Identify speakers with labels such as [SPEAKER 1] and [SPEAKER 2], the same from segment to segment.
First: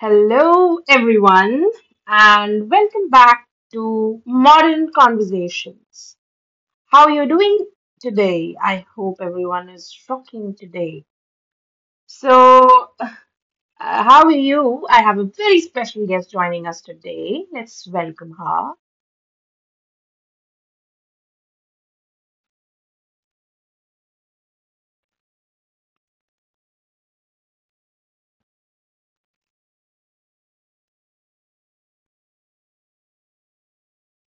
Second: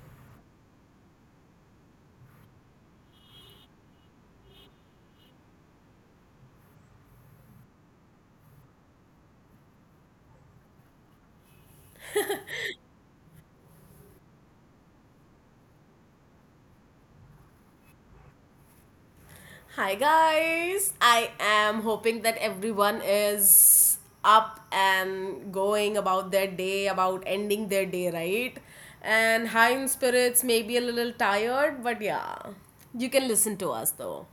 [SPEAKER 1] Hello, everyone, and welcome back to Modern Conversations. How are you doing today? I hope everyone is rocking today. So, how are you? I have a very special guest joining us today. Let's welcome her.
[SPEAKER 2] Hi guys, I am hoping that everyone is up and going about their day, about ending their day, right? And high in spirits, maybe a little tired, but yeah, you can listen to us though.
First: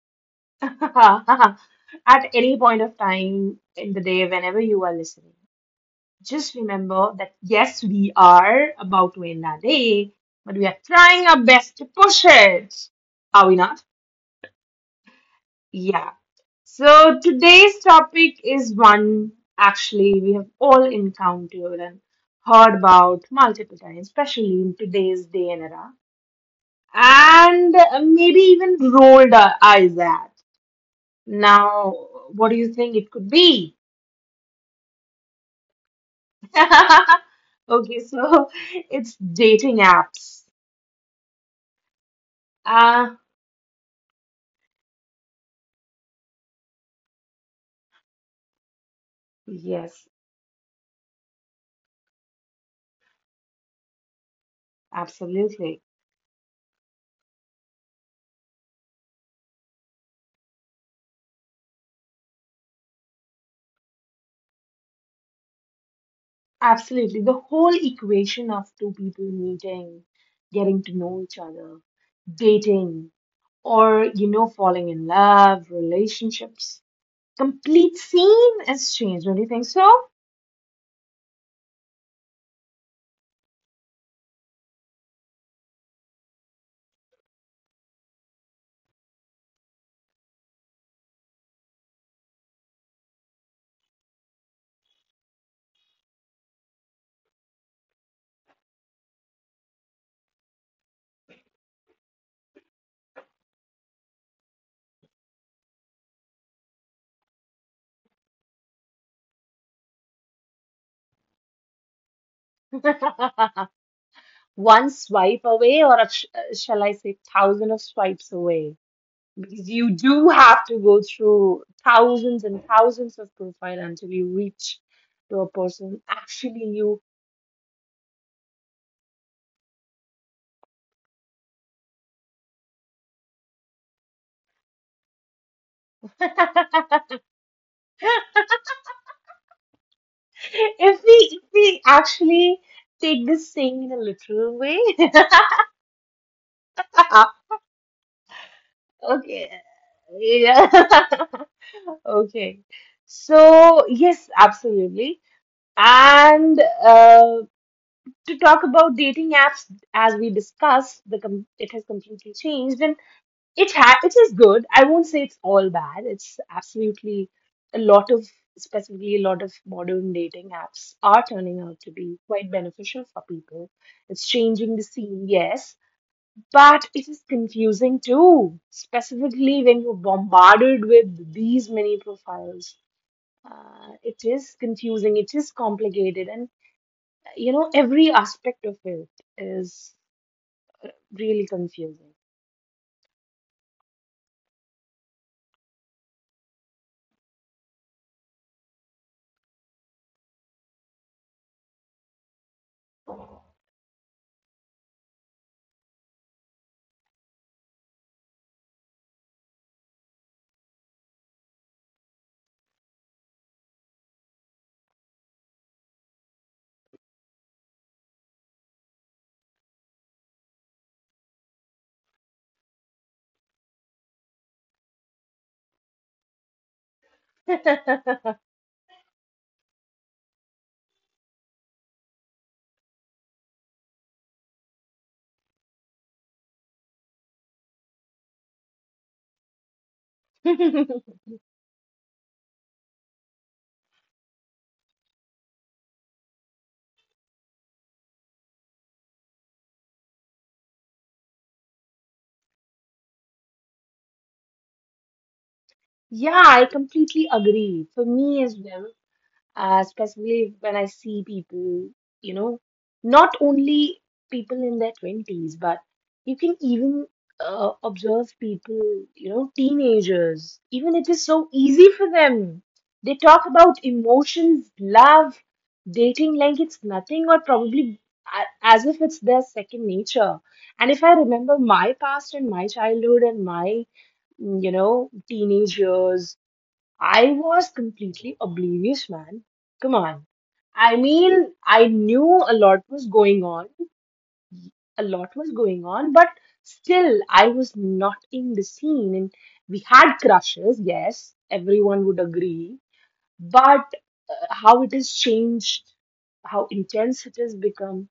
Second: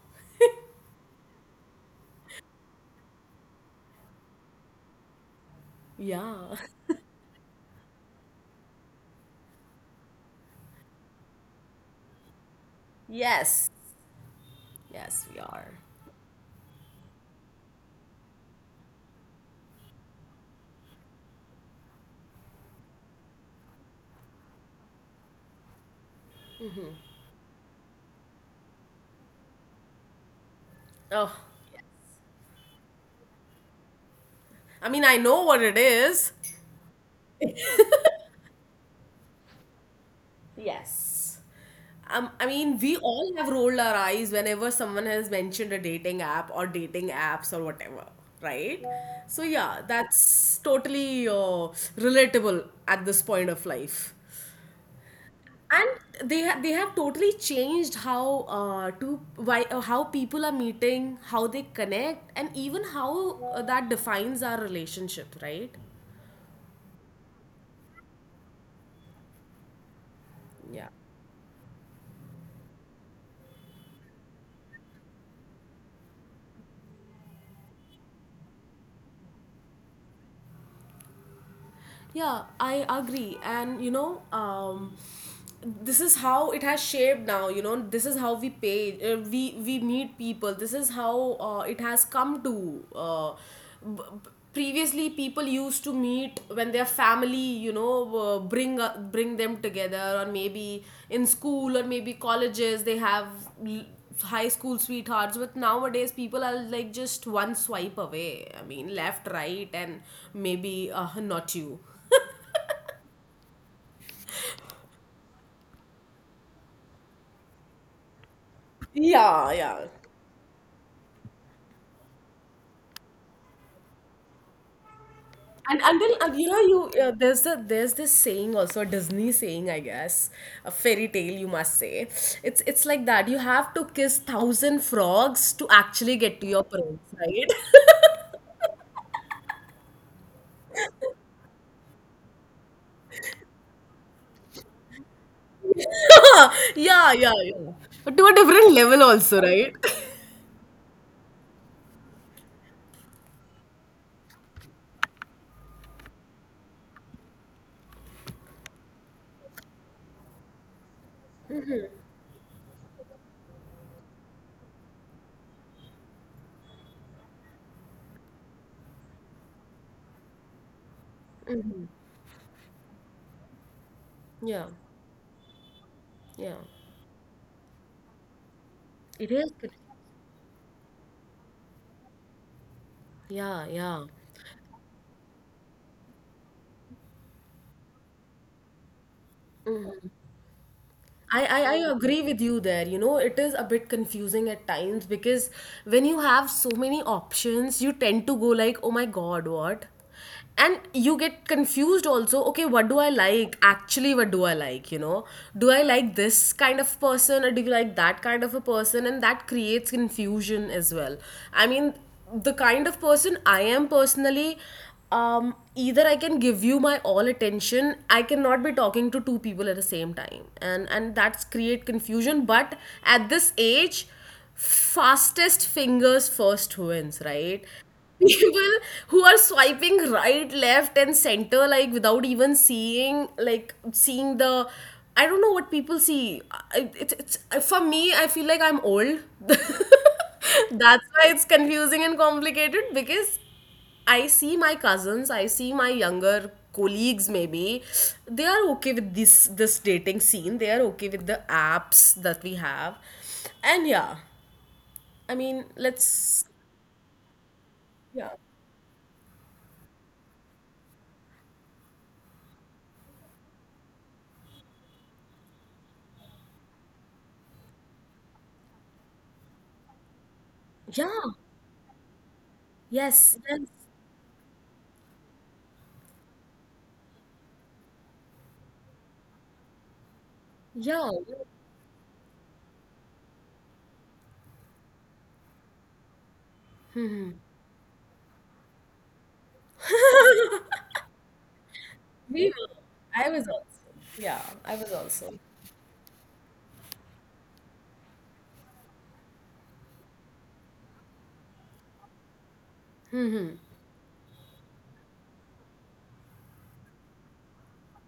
[SPEAKER 1] At any point of time in the day, whenever you are listening, just
[SPEAKER 2] Yeah.
[SPEAKER 1] remember that yes, we are about to end our day, but we are trying our best to push it. Are we
[SPEAKER 2] Yes.
[SPEAKER 1] not?
[SPEAKER 2] Yes, we are.
[SPEAKER 1] Yeah. So today's topic is one actually we have all encountered and heard about multiple times, especially in today's day and era, and maybe even rolled our eyes at.
[SPEAKER 2] Oh,
[SPEAKER 1] Now, what do you think it could be?
[SPEAKER 2] I mean, I know what it is.
[SPEAKER 1] Okay, so it's dating apps.
[SPEAKER 2] Yes. I mean, we
[SPEAKER 1] Ah,
[SPEAKER 2] all have rolled our eyes whenever someone has mentioned a dating app or dating apps or whatever, right? So, yeah,
[SPEAKER 1] yes,
[SPEAKER 2] that's totally relatable at this point of life.
[SPEAKER 1] absolutely.
[SPEAKER 2] And they have totally changed how to why how people are meeting, how they connect, and even how that defines our relationship, right?
[SPEAKER 1] Absolutely. The whole equation of two people meeting, getting
[SPEAKER 2] Yeah.
[SPEAKER 1] to know each other, dating, or, you know, falling in love, relationships. Complete scene is changed, don't you think so?
[SPEAKER 2] Yeah, I agree. This is how it has shaped now. You know, this is how we pay, we meet people. This is how it has come to. Previously, people used to meet when their family, you know, bring them together, or maybe in school, or maybe colleges. They have l- high school sweethearts, but nowadays people are like just one swipe away. I mean, left, right, and maybe not you.
[SPEAKER 1] One swipe away, or a, shall I say, thousand of swipes away?
[SPEAKER 2] Yeah,
[SPEAKER 1] Because
[SPEAKER 2] yeah.
[SPEAKER 1] you do have to go through thousands and thousands of profile until you reach to a
[SPEAKER 2] And
[SPEAKER 1] person
[SPEAKER 2] until, and you
[SPEAKER 1] actually
[SPEAKER 2] know,
[SPEAKER 1] you.
[SPEAKER 2] you there's a there's this saying also, a Disney saying, I guess, a fairy tale, you must say. It's like that, you have to kiss thousand frogs to actually get to your prince, right?
[SPEAKER 1] If we actually take this thing in a literal way,
[SPEAKER 2] Yeah, yeah, yeah, but to a different level
[SPEAKER 1] okay,
[SPEAKER 2] also, right?
[SPEAKER 1] yeah, okay. So yes, absolutely. And to talk about dating apps, as we discussed, the com it has completely changed, and it ha- it is good. I won't say it's all bad. It's absolutely a lot of specifically a lot of modern dating apps are turning out to be quite beneficial for people. It's changing the
[SPEAKER 2] Yeah,
[SPEAKER 1] scene, yes,
[SPEAKER 2] yeah,
[SPEAKER 1] but it is confusing too,
[SPEAKER 2] it
[SPEAKER 1] specifically
[SPEAKER 2] is
[SPEAKER 1] when
[SPEAKER 2] good.
[SPEAKER 1] you're bombarded with these many profiles.
[SPEAKER 2] Yeah, yeah.
[SPEAKER 1] It is confusing, it is complicated, and you know, every aspect of it is really
[SPEAKER 2] I
[SPEAKER 1] confusing.
[SPEAKER 2] agree with you there. You know, it is a bit confusing at times because when you have so many options, you tend to go like, oh my god, what? And you get confused also. Okay, what do I like? Actually, what do I like? You know, do I like this kind of person, or do you like that kind of a person? And that creates confusion as well. I mean, the kind of person I am personally, either I can give you my all attention. I cannot be talking to two people at the same time, and that's create confusion. But at this age, fastest fingers first wins, right? People who are swiping right, left, and center like without even seeing the. I don't know what people see. It's for me. I feel like I'm old. That's why it's confusing and complicated because I see my cousins, I see my younger colleagues. Maybe they are okay with this dating scene, they are okay with the apps that we have, and yeah, I mean,
[SPEAKER 1] Yeah,
[SPEAKER 2] let's.
[SPEAKER 1] I completely agree. For
[SPEAKER 2] Yeah,
[SPEAKER 1] me as well, especially when I see people, you know, not only people in their 20s, but you can even observe people, you know, teenagers. Even it is
[SPEAKER 2] yeah,
[SPEAKER 1] so easy for them. They
[SPEAKER 2] yes,
[SPEAKER 1] talk
[SPEAKER 2] yes,
[SPEAKER 1] about emotions, love, dating like it's nothing, or probably as if it's their second nature. And if I
[SPEAKER 2] yeah,
[SPEAKER 1] remember my past and my childhood and my you know, teenagers I was completely oblivious, man. Come on. I mean, I knew
[SPEAKER 2] we
[SPEAKER 1] a
[SPEAKER 2] were.
[SPEAKER 1] lot was
[SPEAKER 2] I
[SPEAKER 1] going
[SPEAKER 2] was
[SPEAKER 1] on,
[SPEAKER 2] also, yeah, I was
[SPEAKER 1] a lot
[SPEAKER 2] also,
[SPEAKER 1] was going on, but still, I was not in the scene. And we had crushes, yes, everyone would agree, but how it has changed, how intense it has become,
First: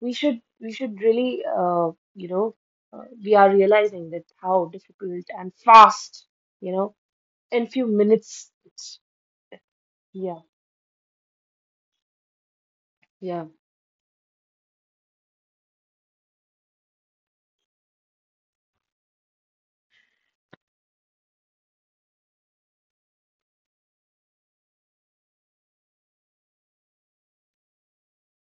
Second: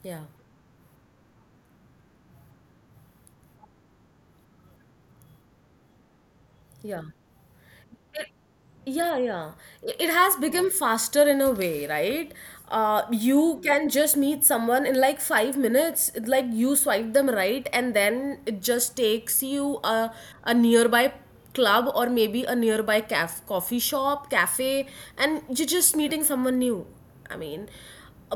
[SPEAKER 1] we
[SPEAKER 2] yeah,
[SPEAKER 1] should we should really, you know, we are realizing that how difficult and fast, you know,
[SPEAKER 2] yeah.
[SPEAKER 1] in few minutes, it's.
[SPEAKER 2] Yeah, yeah. It has
[SPEAKER 1] Yeah.
[SPEAKER 2] become faster in a way, right?
[SPEAKER 1] Yeah,
[SPEAKER 2] You can just meet someone in like 5 minutes. Like you swipe them right, and then it just takes you a nearby club, or maybe a nearby caf coffee shop, cafe, and you're just meeting someone new. I mean,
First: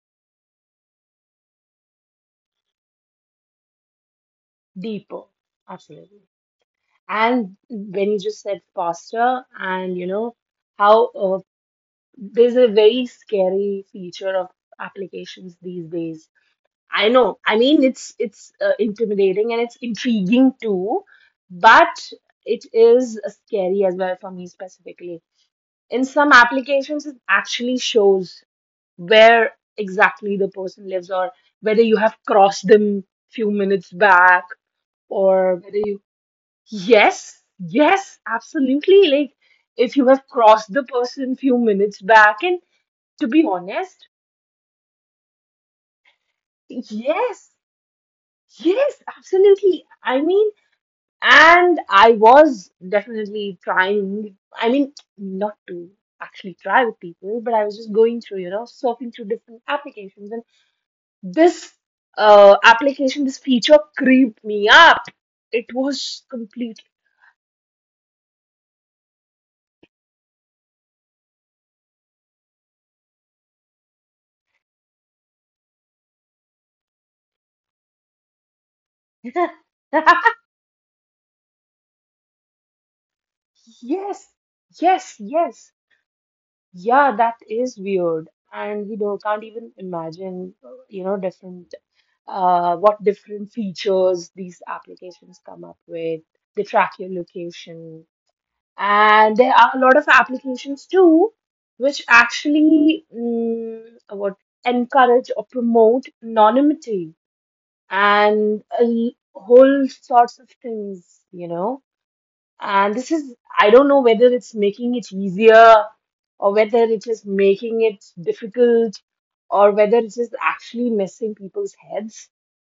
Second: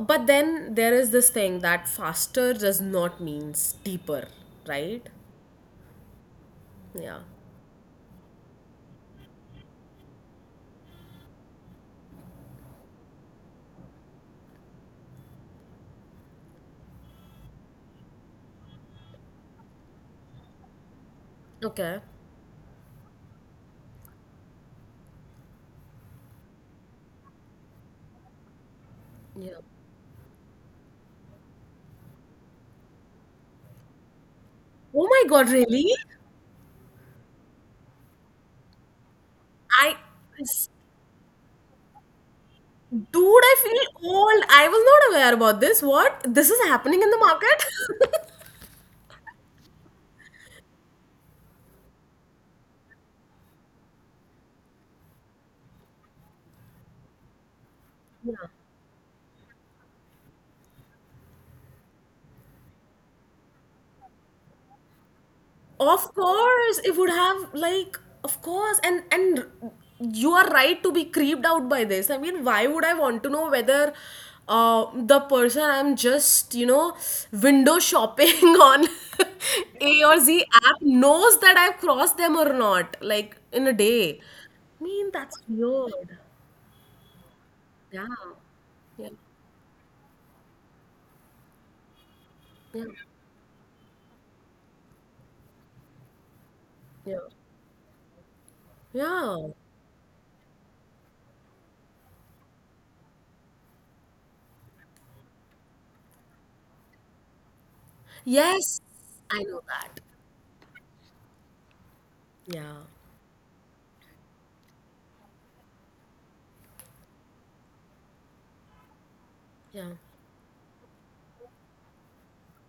[SPEAKER 2] but then there is this thing that faster does not mean deeper, right?
[SPEAKER 1] deeper, absolutely.
[SPEAKER 2] Yeah.
[SPEAKER 1] And when you just said faster, and you know how there's a very scary feature of applications these days. I know. I mean, it's intimidating and it's intriguing too,
[SPEAKER 2] Okay.
[SPEAKER 1] but it is scary as well for me specifically. In some applications, it actually shows
[SPEAKER 2] Yeah.
[SPEAKER 1] where exactly the person lives or whether you have crossed them few minutes back
[SPEAKER 2] Oh my God,
[SPEAKER 1] or whether
[SPEAKER 2] really?
[SPEAKER 1] you. Yes, yes, absolutely. Like if
[SPEAKER 2] I
[SPEAKER 1] you have crossed the person few minutes back, and to be
[SPEAKER 2] Dude, I
[SPEAKER 1] honest,
[SPEAKER 2] feel old. I was not aware about this. What? This is happening in the
[SPEAKER 1] yes,
[SPEAKER 2] market?
[SPEAKER 1] yes, absolutely. I mean, and I was definitely trying, I mean, not to actually try with people, but I was just going through, you know, surfing through different applications, and this application, this feature creeped me up. It
[SPEAKER 2] Of
[SPEAKER 1] was
[SPEAKER 2] course,
[SPEAKER 1] complete.
[SPEAKER 2] it would have, like, of course. And you are right to be creeped out by this. I mean, why would I want to know whether the person I'm just, you know, window shopping on A or Z app knows that I've crossed them or not, like in a
[SPEAKER 1] Yes,
[SPEAKER 2] day? I mean,
[SPEAKER 1] yes,
[SPEAKER 2] that's
[SPEAKER 1] yes.
[SPEAKER 2] weird.
[SPEAKER 1] Yeah, that is
[SPEAKER 2] Yeah.
[SPEAKER 1] weird, and we
[SPEAKER 2] Yeah.
[SPEAKER 1] don't can't even imagine, you know, different
[SPEAKER 2] Yeah.
[SPEAKER 1] what different features these applications come up with. They track your
[SPEAKER 2] Yeah.
[SPEAKER 1] location, and there
[SPEAKER 2] Yeah.
[SPEAKER 1] are a lot of applications too, which actually what encourage or promote anonymity and
[SPEAKER 2] Yes, I know
[SPEAKER 1] whole
[SPEAKER 2] that.
[SPEAKER 1] sorts of things, you know.
[SPEAKER 2] Yeah,
[SPEAKER 1] And this is, I don't know whether it's making it easier or whether it is making it difficult or whether
[SPEAKER 2] yeah,
[SPEAKER 1] it is actually messing people's heads.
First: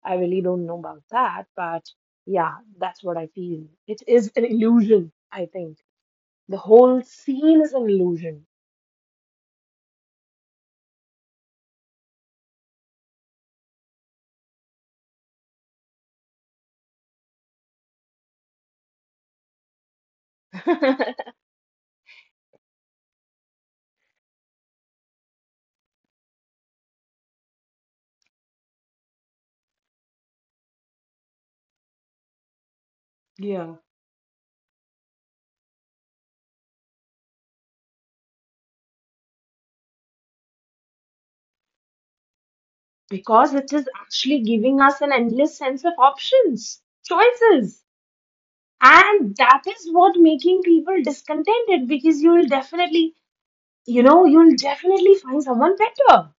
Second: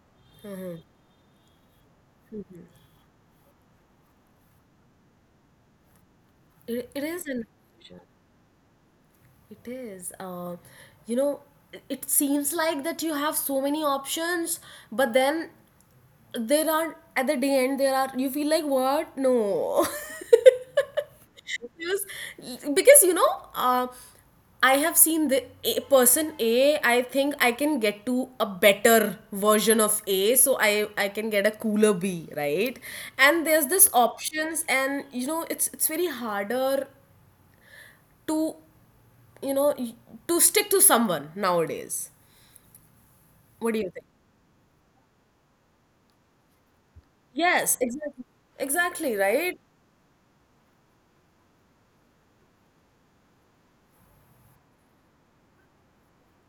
[SPEAKER 1] I really don't know about that, but yeah, that's what I feel. It is an illusion, I think. The whole
[SPEAKER 2] it is an
[SPEAKER 1] scene is an
[SPEAKER 2] option.
[SPEAKER 1] illusion.
[SPEAKER 2] It is. You know, it seems like that you have so many options, but then there are, at the day end, there are, you feel like, what? No. Yes, because you know, I have seen the a person A. I think I can get to a better version of A, so I can get a cooler B, right? And there's
[SPEAKER 1] Yeah,
[SPEAKER 2] this options, and you know, it's very harder to, you know y- to stick to someone nowadays.
[SPEAKER 1] because
[SPEAKER 2] What do
[SPEAKER 1] it
[SPEAKER 2] you
[SPEAKER 1] is
[SPEAKER 2] think?
[SPEAKER 1] actually giving us an endless sense of options,
[SPEAKER 2] Yes,
[SPEAKER 1] choices.
[SPEAKER 2] exactly, exactly,
[SPEAKER 1] And
[SPEAKER 2] right?
[SPEAKER 1] that is what making people discontented because you will definitely you know, you'll definitely find someone better.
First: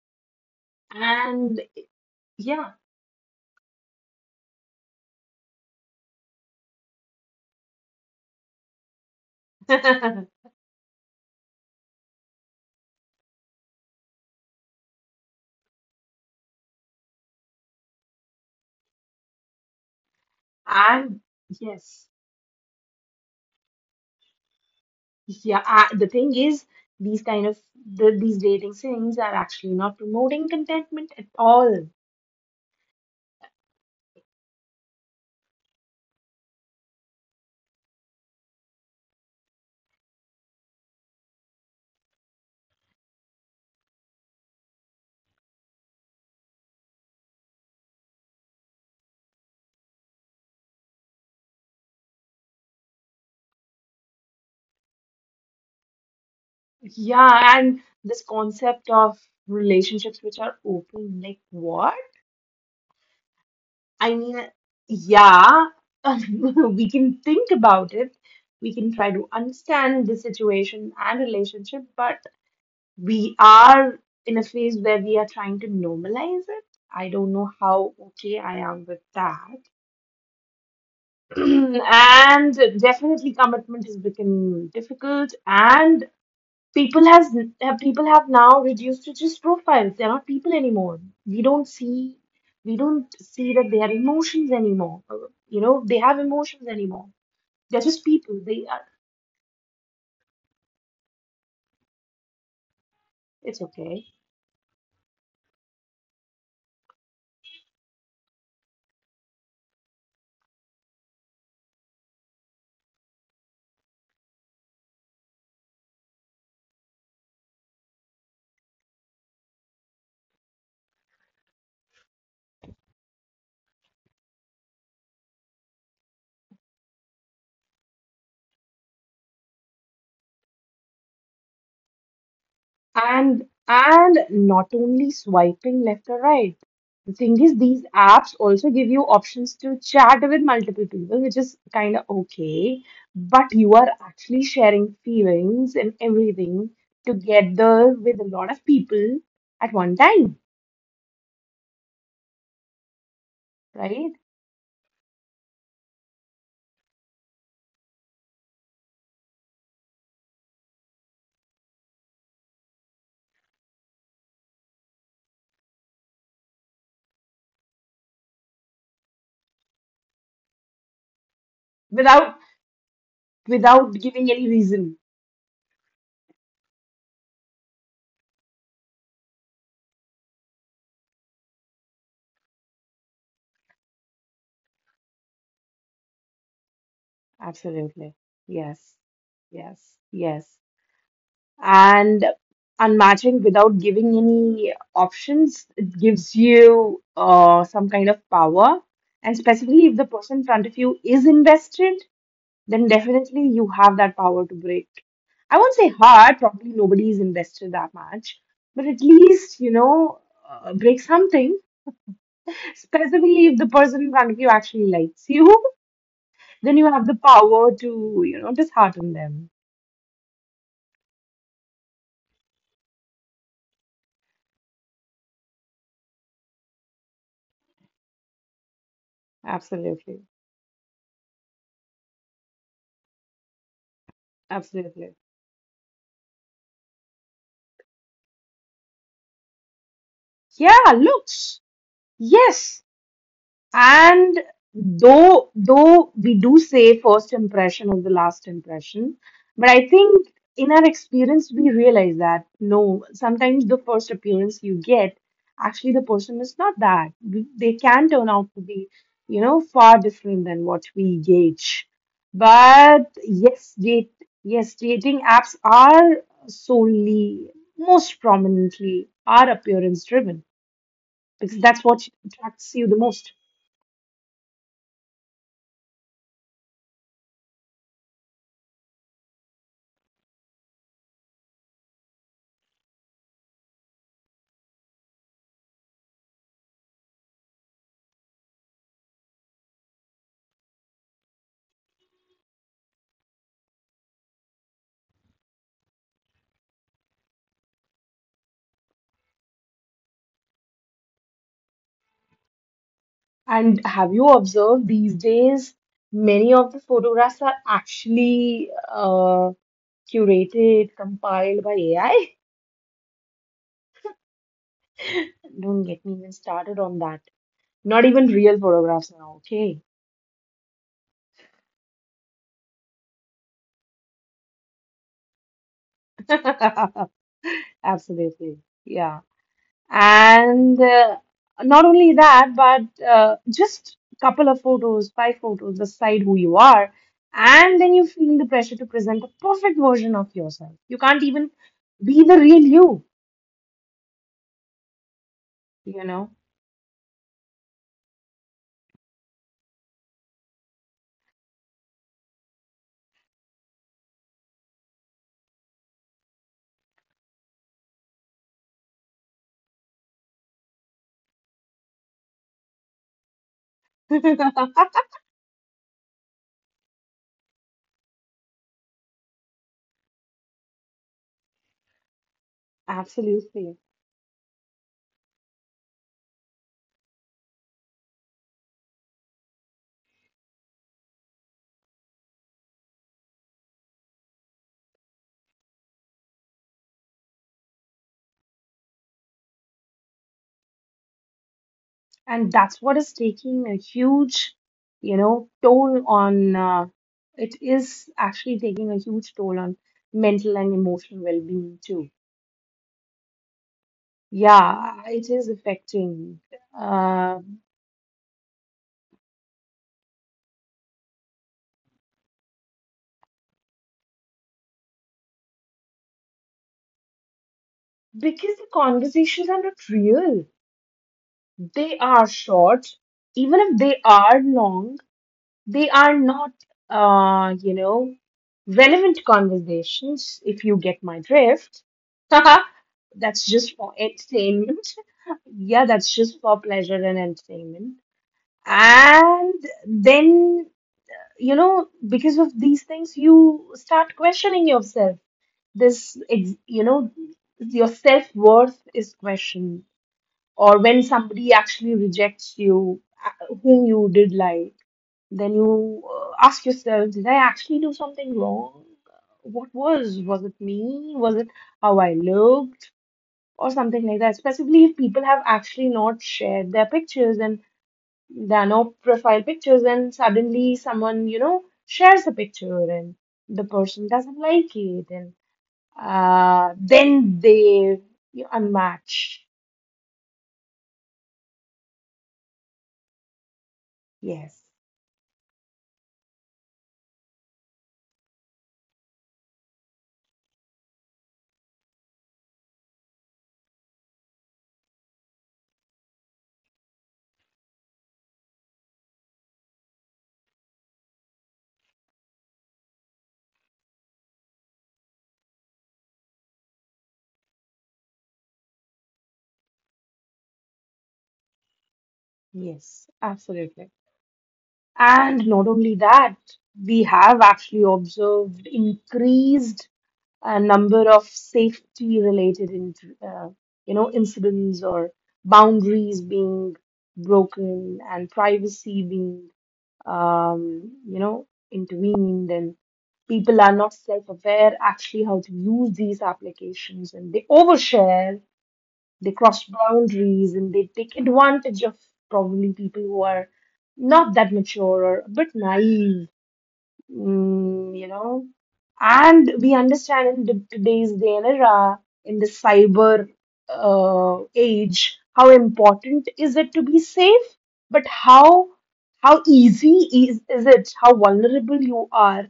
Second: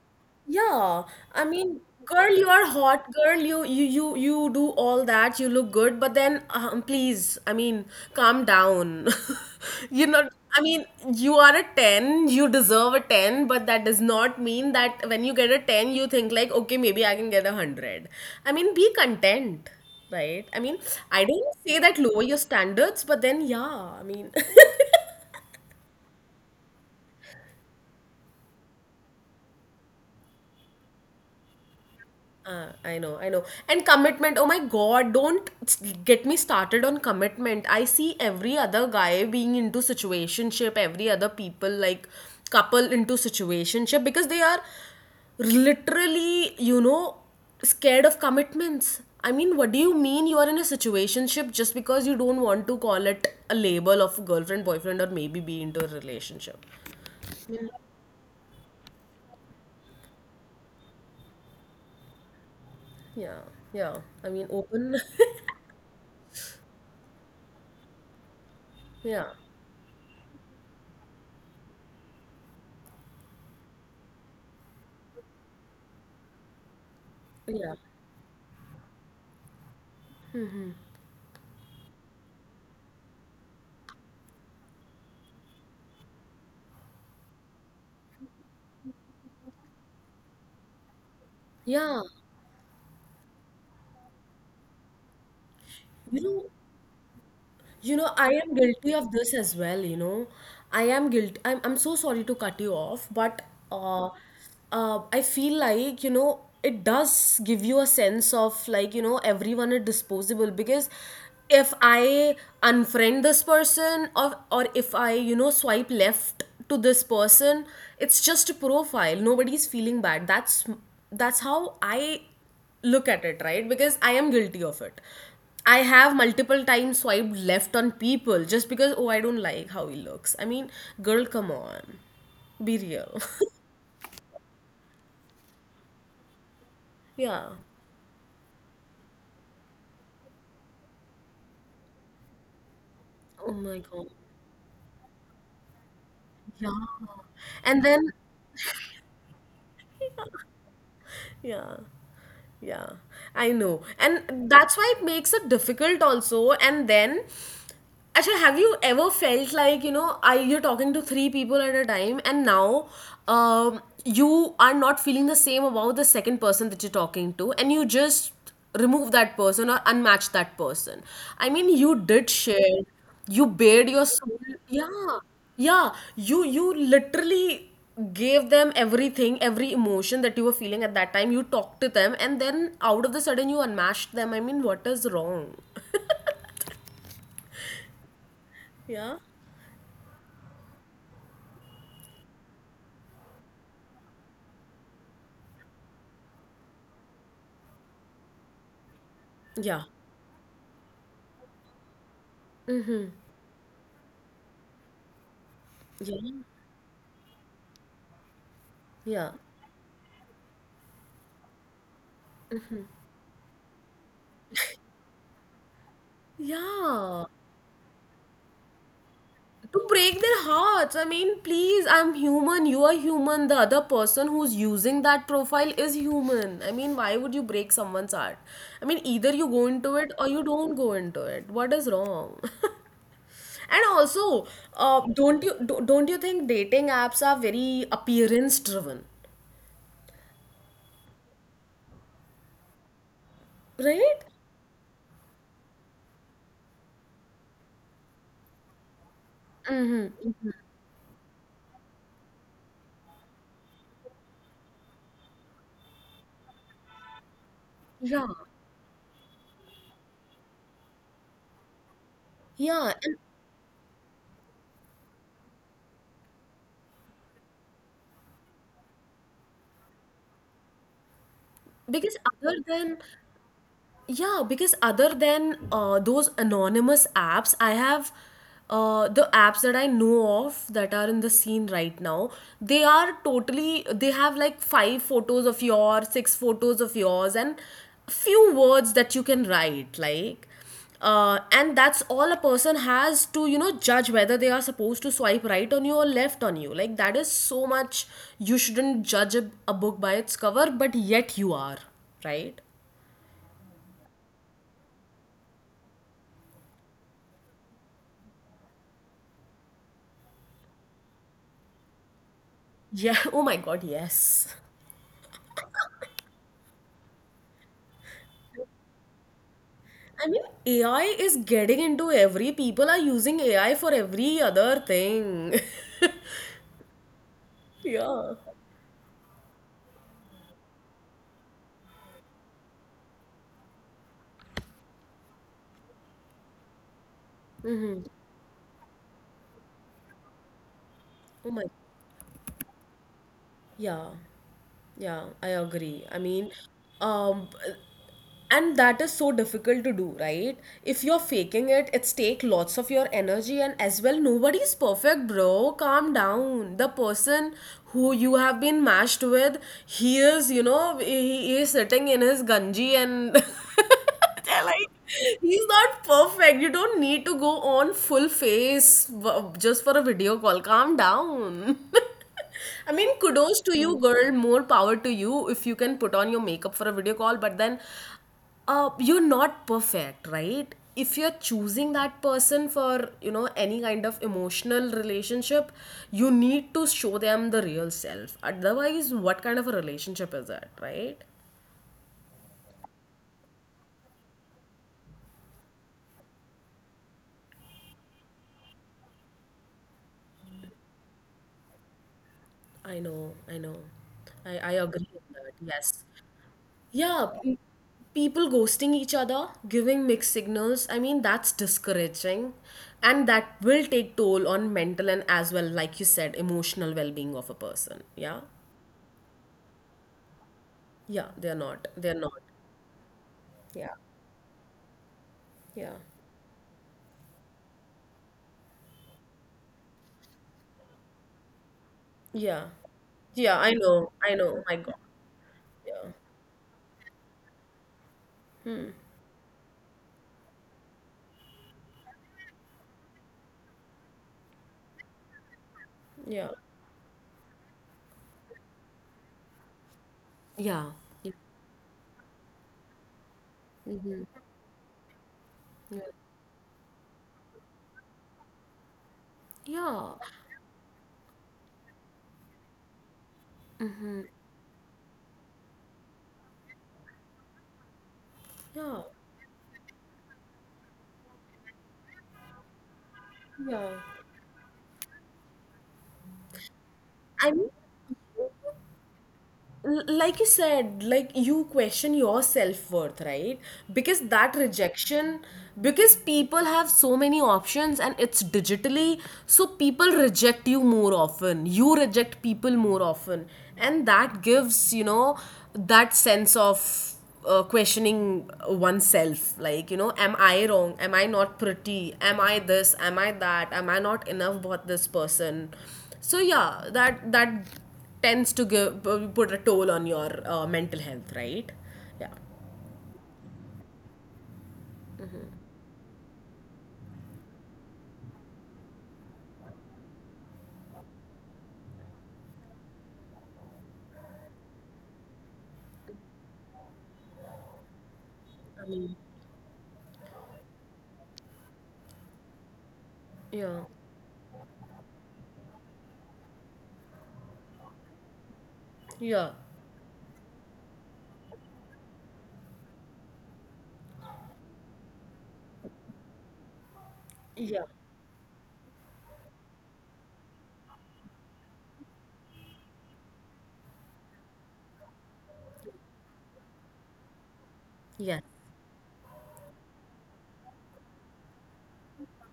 [SPEAKER 2] Yeah, I
[SPEAKER 1] And
[SPEAKER 2] mean, girl, you are
[SPEAKER 1] yeah,
[SPEAKER 2] hot, girl. You do all that. You look good, but then please, I mean, calm down. You're
[SPEAKER 1] and
[SPEAKER 2] not. I mean, you are a 10, you deserve a 10, but that does not mean that when you get a 10, you think like, okay, maybe I can get a 100. I mean, be content, right? I mean, I don't say that
[SPEAKER 1] yes,
[SPEAKER 2] lower your standards, but then yeah, I mean,
[SPEAKER 1] yeah. I, the thing is, these kind of the, these dating things are actually not promoting contentment at all.
[SPEAKER 2] I know, I know. And commitment, oh my god, don't s- get me started on commitment. I see every other guy being into situationship, every other people, like, couple into situationship, because they are literally, you know, scared of commitments. I mean, what do you mean you are in a situationship just because you don't want to call it a label of girlfriend, boyfriend, or maybe be into a relationship?
[SPEAKER 1] Yeah, and this concept of relationships which are open, like what?
[SPEAKER 2] Yeah, yeah.
[SPEAKER 1] I mean,
[SPEAKER 2] I mean, open.
[SPEAKER 1] yeah, we can think about it. We can try to
[SPEAKER 2] Yeah,
[SPEAKER 1] understand the situation and relationship, but we are in a phase where we are trying to normalize it. I don't know
[SPEAKER 2] yeah.
[SPEAKER 1] how okay I am with that. And definitely commitment has become difficult and people has have- people have now reduced to just profiles. They're not people anymore. We don't
[SPEAKER 2] Yeah.
[SPEAKER 1] see we don't see that they have emotions anymore. You know, they
[SPEAKER 2] You
[SPEAKER 1] have
[SPEAKER 2] know.
[SPEAKER 1] emotions anymore. They're
[SPEAKER 2] You
[SPEAKER 1] just
[SPEAKER 2] know, I
[SPEAKER 1] people.
[SPEAKER 2] am
[SPEAKER 1] They are
[SPEAKER 2] guilty of this as well, you know. I am guilty. I'm so sorry to cut you off, but
[SPEAKER 1] it's okay.
[SPEAKER 2] uh, I feel like, you know, it does give you a sense of like, you know, everyone is disposable because if I unfriend this person, or if I, you know, swipe left to this person, it's just a profile. Nobody's feeling bad. That's how I look at it, right? Because I am guilty of it. I have multiple times swiped left on people just because, oh, I don't like how he looks. I mean, girl, come on, be real.
[SPEAKER 1] And not only swiping left or right. The thing
[SPEAKER 2] Yeah,
[SPEAKER 1] is, these apps also give you options to chat with multiple people, which is kind of okay, but
[SPEAKER 2] oh
[SPEAKER 1] you
[SPEAKER 2] my
[SPEAKER 1] are
[SPEAKER 2] god,
[SPEAKER 1] actually sharing feelings and everything
[SPEAKER 2] yeah, and
[SPEAKER 1] together
[SPEAKER 2] then,
[SPEAKER 1] with a lot of people at one time,
[SPEAKER 2] yeah. Yeah, I know.
[SPEAKER 1] right?
[SPEAKER 2] And that's why it makes it difficult also. And then, actually, have you ever felt like, you know, I you're talking to three people at a time, and now you are not feeling the same about the second person that you're talking to, and you just remove that person or unmatch that person. I mean, you
[SPEAKER 1] Without
[SPEAKER 2] did share, you
[SPEAKER 1] without
[SPEAKER 2] bared your
[SPEAKER 1] giving
[SPEAKER 2] soul.
[SPEAKER 1] any reason.
[SPEAKER 2] Yeah, yeah. You literally gave them everything, every emotion that you were feeling at that time. You talked to them, and then out of the sudden you unmatched them. I mean, what is wrong?
[SPEAKER 1] Absolutely. Yes.
[SPEAKER 2] Yeah,
[SPEAKER 1] Yes. Yes. And unmatching without giving any options it gives you some kind of power and
[SPEAKER 2] yeah,
[SPEAKER 1] specifically if the person in front of you is invested then definitely you have that power to break. I won't say
[SPEAKER 2] yeah,
[SPEAKER 1] hard probably nobody is invested that much but at
[SPEAKER 2] yeah,
[SPEAKER 1] least you know break something specifically if the person in front of you actually likes you. Then you have the
[SPEAKER 2] yeah,
[SPEAKER 1] power to you know dishearten them.
[SPEAKER 2] to break their hearts. I mean, please, I'm human, you are human, the other person who's using that profile is human. I mean, why would you break someone's heart? I mean, either you go into it
[SPEAKER 1] Absolutely,
[SPEAKER 2] or you don't go into it. What is wrong? And also,
[SPEAKER 1] absolutely.
[SPEAKER 2] don't you think dating apps are very appearance driven,
[SPEAKER 1] Yeah, look. Yes,
[SPEAKER 2] right?
[SPEAKER 1] and though we do say first impression is the last impression, but I think in our experience we realize that no, sometimes the first appearance you get, actually the person is not that. We, they can turn
[SPEAKER 2] Yeah,
[SPEAKER 1] out to be, you know, far different than what we gauge.
[SPEAKER 2] yeah,
[SPEAKER 1] But
[SPEAKER 2] and
[SPEAKER 1] yes, date yes, dating apps are solely most prominently are appearance driven because that's what
[SPEAKER 2] because other
[SPEAKER 1] attracts you the
[SPEAKER 2] than.
[SPEAKER 1] most.
[SPEAKER 2] Yeah, because other than those anonymous apps, I have the apps that I know of that are in the scene right now. They are totally, they have like five photos of yours, six photos of yours, and few words that you can write. Like, and that's all a person has to, you know, judge whether they are supposed to swipe right on you or left on you. Like, that is so much. You shouldn't judge a book by its cover, but yet you are, right?
[SPEAKER 1] And have you observed these days, many of the photographs are actually curated, compiled by AI?
[SPEAKER 2] Yeah. Oh my God, yes.
[SPEAKER 1] Don't get me even started on that. Not even real photographs now, okay?
[SPEAKER 2] I mean, AI is getting into every. People are using AI for every other thing. Yeah.
[SPEAKER 1] Absolutely. Yeah. And not only that, but just couple of photos, five photos, decide who you are. And then you feel the pressure to present a perfect version of yourself. You can't even
[SPEAKER 2] Oh my.
[SPEAKER 1] be the real you
[SPEAKER 2] Yeah. Yeah, I
[SPEAKER 1] you
[SPEAKER 2] agree. I
[SPEAKER 1] know
[SPEAKER 2] mean, um, and that is so difficult to do, right? If you're faking it, it's take lots of your energy, and as well, nobody's perfect, bro, calm down. The person who you have been mashed with, he is, you know, he is sitting in his ganji and they're like, he's not perfect. You don't need to go on full face, just for a video call, calm down. I mean, kudos to
[SPEAKER 1] Absolutely.
[SPEAKER 2] you, girl. More power to you if you can put on your makeup for a video call, but then you're not perfect, right? If you're choosing that person for, you know, any kind of emotional relationship, you need to show them the real self. Otherwise, what kind of a relationship is that, right?
[SPEAKER 1] And that's what is taking a huge, you know, toll on, it is actually taking a huge toll on mental and emotional well-being too.
[SPEAKER 2] I know, I know. I agree
[SPEAKER 1] Yeah,
[SPEAKER 2] with
[SPEAKER 1] it is
[SPEAKER 2] that. Yes.
[SPEAKER 1] affecting,
[SPEAKER 2] Yeah,
[SPEAKER 1] uh,
[SPEAKER 2] people ghosting each other, giving mixed signals, I mean, that's discouraging. And that will take toll on mental, and as well, like you said, emotional well being of a person. Yeah.
[SPEAKER 1] because the conversations are not real.
[SPEAKER 2] Yeah. They're not.
[SPEAKER 1] They
[SPEAKER 2] They're
[SPEAKER 1] are
[SPEAKER 2] not.
[SPEAKER 1] short, even if
[SPEAKER 2] Yeah.
[SPEAKER 1] they are long. They
[SPEAKER 2] Yeah.
[SPEAKER 1] are not, you know, relevant conversations, if you get my drift.
[SPEAKER 2] Yeah.
[SPEAKER 1] That's
[SPEAKER 2] Yeah. I
[SPEAKER 1] just for
[SPEAKER 2] know. I know. My
[SPEAKER 1] entertainment.
[SPEAKER 2] God.
[SPEAKER 1] Yeah,
[SPEAKER 2] Yeah.
[SPEAKER 1] that's just for pleasure and entertainment. And then, you know, because of these things, you start questioning yourself.
[SPEAKER 2] Yeah.
[SPEAKER 1] You know, your self-worth is questioned. Or
[SPEAKER 2] Yeah.
[SPEAKER 1] when somebody actually rejects you, whom you did like. Then you ask yourself, did I actually do something wrong? What
[SPEAKER 2] Yeah.
[SPEAKER 1] was? Was it me? Was it how I looked? Or something like that. Especially if people have actually not shared their pictures and there are no
[SPEAKER 2] Yeah.
[SPEAKER 1] profile pictures, and suddenly someone, you know, shares a picture and the
[SPEAKER 2] Yeah.
[SPEAKER 1] person doesn't like it, and then
[SPEAKER 2] I mean,
[SPEAKER 1] they you unmatch.
[SPEAKER 2] like you said, like, you question your self-worth, right? Because
[SPEAKER 1] Yes,
[SPEAKER 2] that rejection, because people have so many options and it's digitally, so people reject you more often, you reject people more often, and that gives, that sense of questioning oneself, like, you know, am I wrong, am I not pretty, am I this, am I that, am I not enough about this person. So yeah, that tends to give, put a toll on your mental health, right? Yeah,
[SPEAKER 1] yes, absolutely. And not only that, we have actually observed increased number of safety-related, in, uh, you know, incidents or boundaries being broken and privacy being, you know, intervened, and people are
[SPEAKER 2] yeah,
[SPEAKER 1] not self-aware actually how to use these applications, and they overshare they
[SPEAKER 2] yeah,
[SPEAKER 1] cross boundaries and they take advantage of probably people who are not that mature or a bit naive,
[SPEAKER 2] yeah,
[SPEAKER 1] you know. And we understand in the, today's day and era, in the cyber age, how important is it to be safe, but
[SPEAKER 2] yeah,
[SPEAKER 1] how easy is it, how vulnerable you are